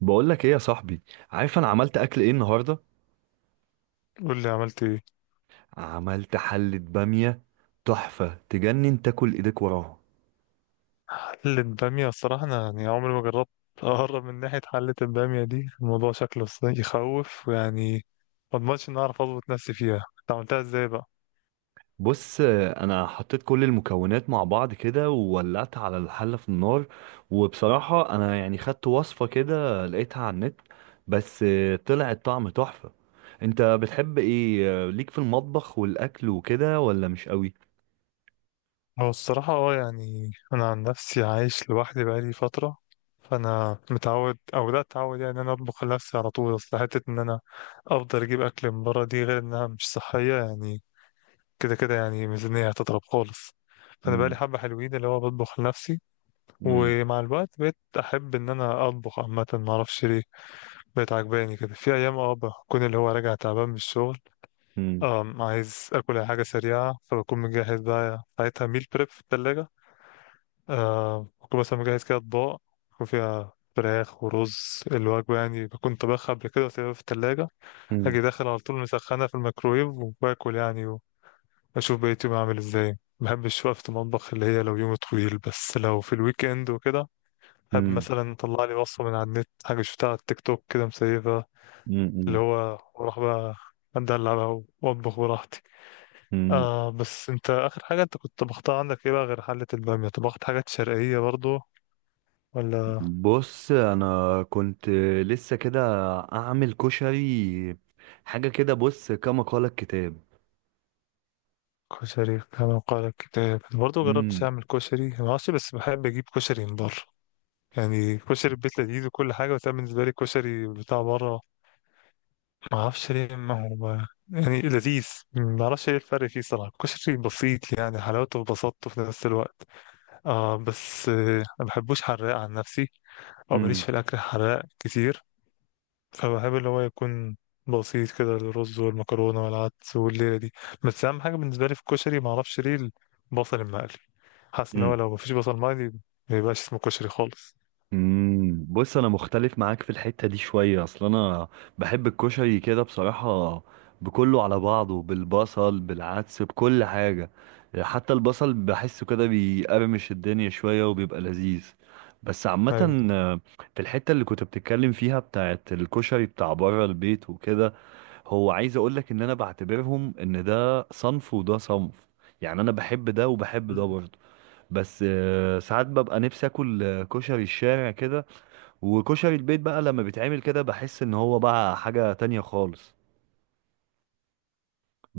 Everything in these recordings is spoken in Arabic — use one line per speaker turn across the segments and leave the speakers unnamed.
بقول لك ايه يا صاحبي؟ عارف انا عملت اكل ايه النهارده؟
قول لي عملت ايه.
عملت حلة بامية تحفة، تجنن، تاكل ايديك وراها.
حلة بامية، الصراحة انا يعني عمري ما جربت اقرب من ناحية حلة البامية دي. الموضوع شكله يخوف ويعني ما اضمنش ان اعرف اظبط نفسي فيها. انت عملتها ازاي بقى؟
بص، انا حطيت كل المكونات مع بعض كده وولعت على الحلة في النار. وبصراحة انا يعني خدت وصفة كده لقيتها على النت. بس طلع الطعم تحفة. انت بتحب ايه ليك في المطبخ والاكل وكده ولا مش قوي؟
هو الصراحة يعني انا عن نفسي عايش لوحدي بقالي فترة، فانا متعود او بدأت اتعود يعني ان انا اطبخ لنفسي على طول. اصل حتة ان انا افضل اجيب اكل من بره، دي غير انها مش صحية يعني، كده كده يعني ميزانية هتضرب خالص. فانا بقالي
مم.
حبة حلوين اللي هو بطبخ لنفسي.
مم.
ومع الوقت بقيت احب ان انا اطبخ عامه، ما اعرفش ليه بقت عجباني كده. في ايام بكون اللي هو راجع تعبان من الشغل،
مم.
عايز اكل أي حاجه سريعه، فبكون مجهز بقى ساعتها ميل بريب في الثلاجه. بكون مثلا مجهز كده اطباق يكون فيها فراخ ورز، الوجبه يعني بكون طبخها قبل كده وسايبها في الثلاجه،
مم.
اجي داخل على طول مسخنه في الميكرويف وباكل يعني، واشوف بقيت يومي عامل ازاي. ما بحبش وقفة المطبخ اللي هي لو يوم طويل، بس لو في الويك اند وكده،
مم.
مثلا طلع لي وصفة من على النت، حاجة شفتها على التيك توك كده مسيفة، اللي
مم.
هو وراح بقى، أدلع بقى وأطبخ براحتي.
مم.
آه، بس أنت آخر حاجة أنت كنت طبختها عندك إيه بقى غير حلة البامية؟ طبخت حاجات شرقية برضو ولا؟
بص انا كنت لسه كده اعمل كشري، حاجه كده، بص كما قال الكتاب.
كشري كما قال الكتاب برضو، جربتش
امم.
أعمل كشري معرفش، بس بحب أجيب كشري من بره. يعني كشري البيت لذيذ وكل حاجة، بس أنا بالنسبة لي كشري بتاع بره، معرفش ليه، ما هو يعني لذيذ. معرفش ايه الفرق فيه صراحة. كشري بسيط يعني، حلاوته في بساطته في نفس الوقت. اه بس ما بحبوش حراق عن نفسي، او ماليش
امم.
في الاكل حراق كتير. فبحب اللي هو يكون بسيط كده، الرز والمكرونه والعدس والليله دي. بس اهم حاجه بالنسبه لي في الكشري، ما اعرفش ليه، البصل المقلي. حاسس ان هو
امم.
لو مفيش بصل مقلي ما يبقاش اسمه كشري خالص.
أمم. بص، انا مختلف معاك في الحته دي شويه، اصل انا بحب الكشري كده بصراحه، بكله على بعضه، بالبصل، بالعدس، بكل حاجه. حتى البصل بحسه كده بيقرمش الدنيا شويه وبيبقى لذيذ. بس
ايوه.
عامه في الحته اللي كنت بتتكلم فيها بتاعت الكشري بتاع بره البيت وكده، هو عايز اقول لك ان انا بعتبرهم ان ده صنف وده صنف. يعني انا بحب ده وبحب ده
مم.
برضه. بس ساعات ببقى نفسي اكل كشري الشارع كده، وكشري البيت بقى لما بيتعمل كده بحس ان هو بقى حاجة تانية خالص.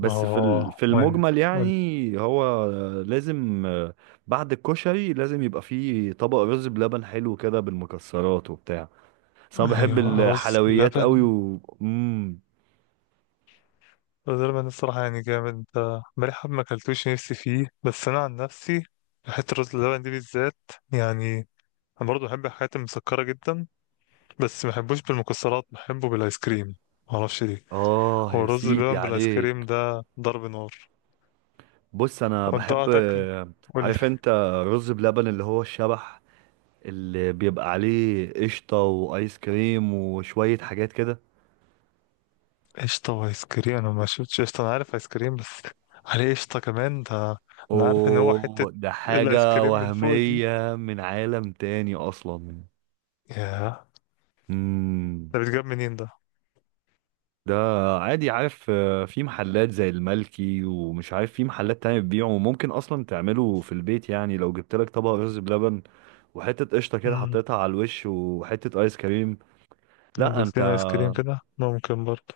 ما هو. اه
في
وين.
المجمل
قول-
يعني هو لازم بعد الكشري لازم يبقى فيه طبق رز بلبن حلو كده بالمكسرات وبتاع. بس انا بحب
ايوه، رز
الحلويات
لبن.
قوي و مم.
رز لبن الصراحه يعني جامد. بقالي حب ما اكلتوش نفسي فيه، بس انا عن نفسي حته رز اللبن دي بالذات يعني، انا برضه بحب الحاجات المسكره جدا، بس ما بحبوش بالمكسرات، بحبه بالايس كريم، ما اعرفش ليه.
اه
هو
يا
الرز
سيدي
بلبن بالايس كريم
عليك.
ده ضرب نار.
بص انا
وانت
بحب،
تاكل؟ قول لي.
عارف انت، رز بلبن اللي هو الشبح، اللي بيبقى عليه قشطة وايس كريم وشوية حاجات كده.
قشطه وايس كريم؟ انا ما شفتش قشطه، انا عارف ايس كريم بس. عليه قشطه كمان ده؟ انا عارف ان هو حته
اوه، ده
الايس
حاجة
كريم من فوق دي.
وهمية من عالم تاني اصلا.
ياه،
امم.
ده بيتجاب منين ده؟
ده عادي، عارف في محلات زي الملكي، ومش عارف في محلات تانية بتبيعه، وممكن اصلا تعمله في البيت. يعني لو جبت لك طبق رز بلبن وحتة قشطة كده
امم.
حطيتها على الوش وحتة ايس كريم. لا انت.
بولتين ايس كريم كده ممكن برضه.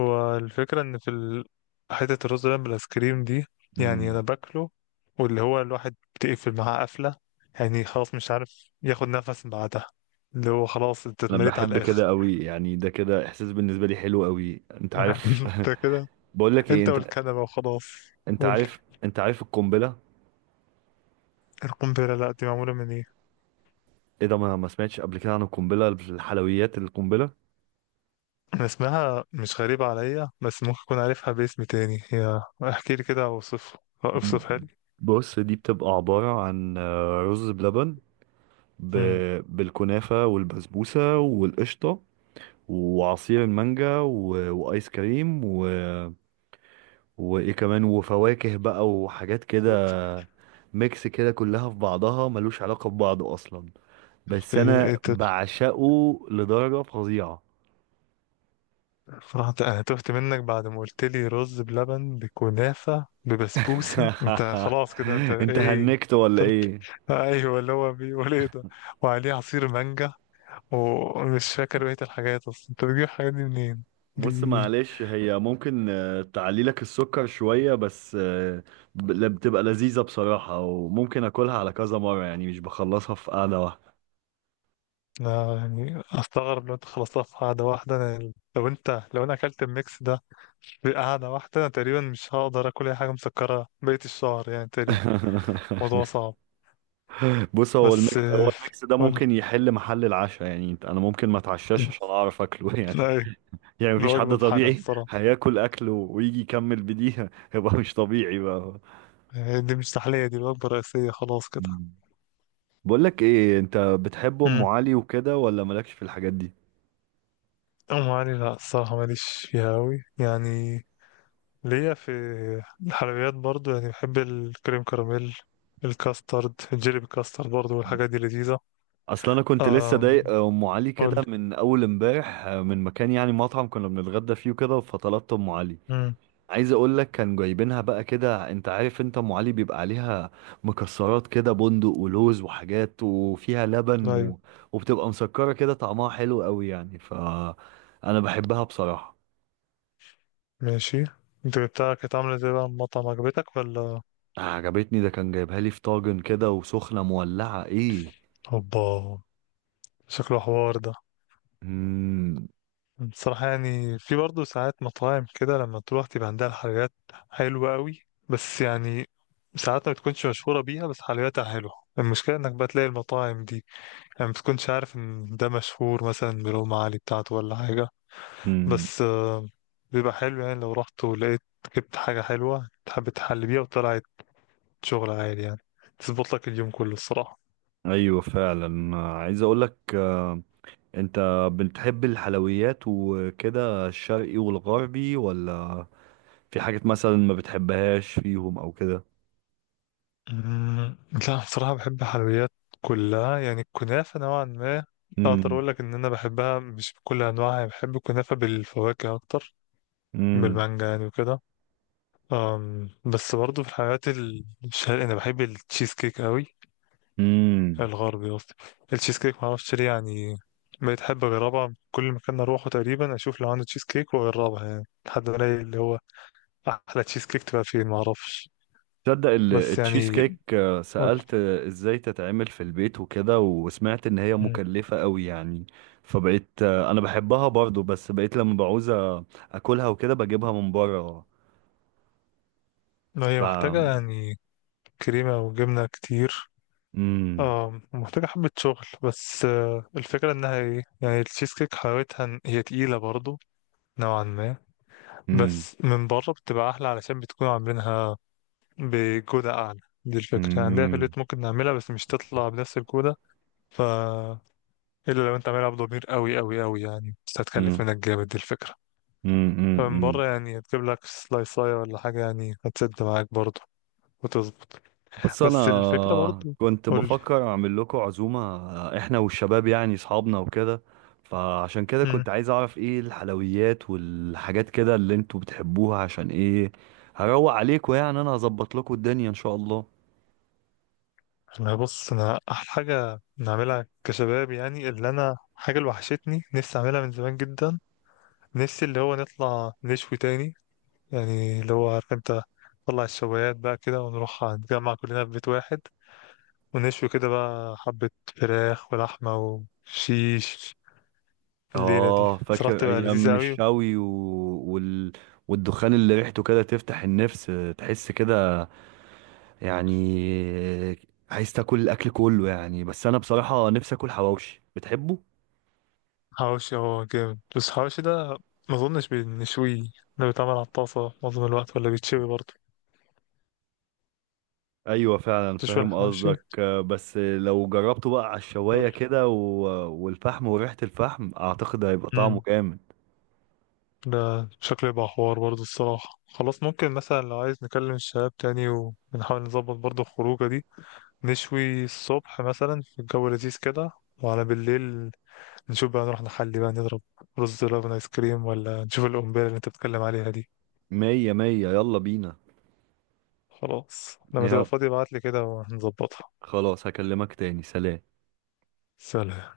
هو الفكرة إن في حتة الرز بلبن بالآيسكريم دي، يعني أنا
مم.
باكله واللي هو الواحد بتقفل معاه قفلة يعني، خلاص مش عارف ياخد نفس بعدها، اللي هو خلاص أنت
انا
اتمريت على
بحب
الآخر.
كده قوي يعني، ده كده احساس بالنسبه لي حلو قوي، انت عارف.
أنت كده،
بقول لك ايه،
أنت
انت
والكنبة وخلاص.
انت
قول.
عارف، انت عارف القنبله؟
القنبلة؟ لأ، دي معمولة من إيه؟
ايه ده؟ ما سمعتش قبل كده عن القنبله الحلويات؟ القنبله،
أنا اسمها مش غريبة عليا، بس ممكن أكون عارفها باسم تاني. هي احكي لي كده، أوصف،
ب-
أوصفها لي.
بص دي بتبقى عباره عن رز بلبن ب...
مم.
بالكنافه والبسبوسه والقشطه وعصير المانجا وايس كريم وايه كمان وفواكه بقى وحاجات
إيه-
كده. ميكس كده كلها في بعضها ملوش علاقه ببعض اصلا، بس انا
إيه-
بعشقه لدرجة فظيعة.
صراحة أنا تهت منك بعد ما قلت لي رز بلبن بكنافة ببسبوسة. أنت خلاص كده، أنت
انت
إيه؟
هنكت ولا
طلع-
ايه؟
أيوه، اللي هو بيقول إيه ده؟ وعليه عصير مانجا، ومش فاكر بقية الحاجات أصلا. أنت بتجيب الحاجات دي منين؟
بص
دي
معلش، هي ممكن تعلي لك السكر شوية، بس بتبقى لذيذة بصراحة، وممكن اكلها على كذا مرة يعني، مش بخلصها في قعدة واحدة.
أنا يعني أستغرب لو أنت خلصتها في قعدة واحدة. أنا لو أنت لو أنا أكلت الميكس ده في قعدة واحدة، أنا تقريبا مش هقدر آكل أي حاجة مسكرة بقية الشهر يعني تقريبا. الموضوع صعب.
بص، هو
بس
هو الميكس ده
قول لي.
ممكن يحل محل العشاء، يعني انا ممكن ما اتعشاش عشان اعرف اكله يعني.
أيوه.
يعني مفيش حد
الوجبة بحالها
طبيعي
الصراحة.
هياكل اكله ويجي يكمل بديها يبقى مش طبيعي بقى.
يعني دي مش تحلية، دي وجبة رئيسية خلاص كده.
بقولك ايه، انت بتحب ام
امم.
علي وكده ولا مالكش في الحاجات دي؟
أم علي؟ لا الصراحة ماليش فيها أوي يعني، ليا في الحلويات برضو يعني، بحب الكريم كراميل، الكاسترد، الجيلي بالكاسترد برضو، والحاجات دي لذيذة.
اصل انا كنت لسه
أم
ضايق ام علي
قول.
كده من اول امبارح من مكان، يعني مطعم كنا بنتغدى فيه وكده فطلبت ام علي.
امم.
عايز اقولك، كان جايبينها بقى كده، انت عارف انت ام علي بيبقى عليها مكسرات كده، بندق ولوز وحاجات وفيها لبن
أيوة.
وبتبقى مسكرة كده، طعمها حلو قوي يعني، ف انا بحبها بصراحة.
ماشي. انت بتاعك كانت عاملة ازاي بقى المطعم، عجبتك ولا؟
عجبتني، ده كان جايبها لي في طاجن كده وسخنة مولعة ايه.
هوبا، شكله حوار ده.
مم.
بصراحة يعني في برضه ساعات مطاعم كده لما تروح تبقى عندها الحلويات حلوة قوي، بس يعني ساعات ما بتكونش مشهورة بيها بس حلوياتها حلوة. المشكلة انك بقى تلاقي المطاعم دي يعني ما بتكونش عارف ان ده مشهور مثلا بالأم علي بتاعته ولا حاجة، بس بيبقى حلو يعني، لو رحت ولقيت جبت حاجة حلوة تحب تحل بيها وطلعت، شغل عالي يعني، تظبط لك اليوم كله الصراحة.
ايوه فعلا، عايز اقولك انت بتحب الحلويات وكده الشرقي والغربي ولا في حاجات مثلا ما بتحبهاش فيهم او كده؟
أمم، لا بصراحة بحب الحلويات كلها يعني. الكنافة نوعا ما أقدر
امم.
أقول لك إن أنا بحبها مش بكل أنواعها يعني، بحب الكنافة بالفواكه أكتر،
امم.
بالمانجا يعني وكده. بس برضه في الحلويات الشرقية أنا بحب التشيز كيك أوي.
امم.
الغربي قصدي التشيز كيك، معرفش ليه يعني، بقيت أحب أجربها كل مكان أروحه تقريبا، أشوف لو عنده تشيز كيك وأجربها يعني، لحد ما ألاقي اللي هو أحلى تشيز كيك تبقى فين معرفش.
تصدق
بس
التشيز
يعني.
كيك
قول.
سألت ازاي تتعمل في البيت وكده، وسمعت ان هي
مم.
مكلفة قوي يعني. فبقيت انا بحبها برضو، بس بقيت لما بعوز اكلها وكده بجيبها من بره
ما هي
بقى.
محتاجة يعني كريمة وجبنة كتير.
امم.
اه محتاجة حبة شغل، بس الفكرة انها ايه يعني، التشيز كيك حلاوتها إن هي تقيلة برضو نوعا ما،
امم.
بس من بره بتبقى احلى علشان بتكون عاملينها بجودة اعلى. دي الفكرة، عندنا في البيت ممكن نعملها بس مش تطلع بنفس الجودة. ف الا لو انت عاملها بضمير قوي قوي قوي يعني، بس هتكلف
امم.
منك جامد، دي الفكرة. فمن
امم.
بره يعني هتجيب لك سلايصاية ولا حاجة، يعني هتسد معاك برضو وتظبط.
بس
بس الفكرة
انا
برضو.
كنت
قولي.
بفكر اعمل لكم عزومه، احنا والشباب يعني اصحابنا وكده، فعشان كده كنت عايز اعرف ايه الحلويات والحاجات كده اللي انتوا بتحبوها، عشان ايه هروق عليكم يعني. انا هظبط لكم الدنيا ان شاء الله.
انا بص، انا احلى حاجه نعملها كشباب يعني، اللي انا حاجه اللي وحشتني نفسي اعملها من زمان جدا، نفسي اللي هو نطلع نشوي تاني يعني، اللي هو عارف انت، نطلع الشوايات بقى كده ونروح نتجمع كلنا في بيت واحد ونشوي كده بقى حبه فراخ ولحمه وشيش. الليله دي
اه
صراحه
فاكر
تبقى لذيذه
ايام
قوي.
الشوي وال... والدخان اللي ريحته كده تفتح النفس، تحس كده يعني، عايز تاكل الاكل كله يعني. بس انا بصراحه نفسي اكل حواوشي، بتحبه؟
حواوشي هو جامد، بس الحواوشي ده ما اظنش بنشويه. ده بيتعمل على الطاسه معظم الوقت، ولا بيتشوي برضه؟
ايوه فعلا
تشوي
فاهم
الحواوشي؟
قصدك، بس لو جربته بقى على الشوايه كده والفحم وريحه الفحم اعتقد هيبقى طعمه
قول.
جامد.
ده شكله يبقى حوار برضه الصراحة. خلاص ممكن مثلا لو عايز نكلم الشباب تاني ونحاول نظبط برضه الخروجة دي، نشوي الصبح مثلا في الجو لذيذ كده، وعلى بالليل نشوف بقى، نروح نحلي بقى، نضرب رز لبن ايس كريم، ولا نشوف القنبلة اللي انت بتتكلم عليها دي.
مية مية، يلا بينا.
خلاص لما تبقى
يا
فاضي ابعتلي كده وهنظبطها.
خلاص، هكلمك تاني، سلام.
سلام.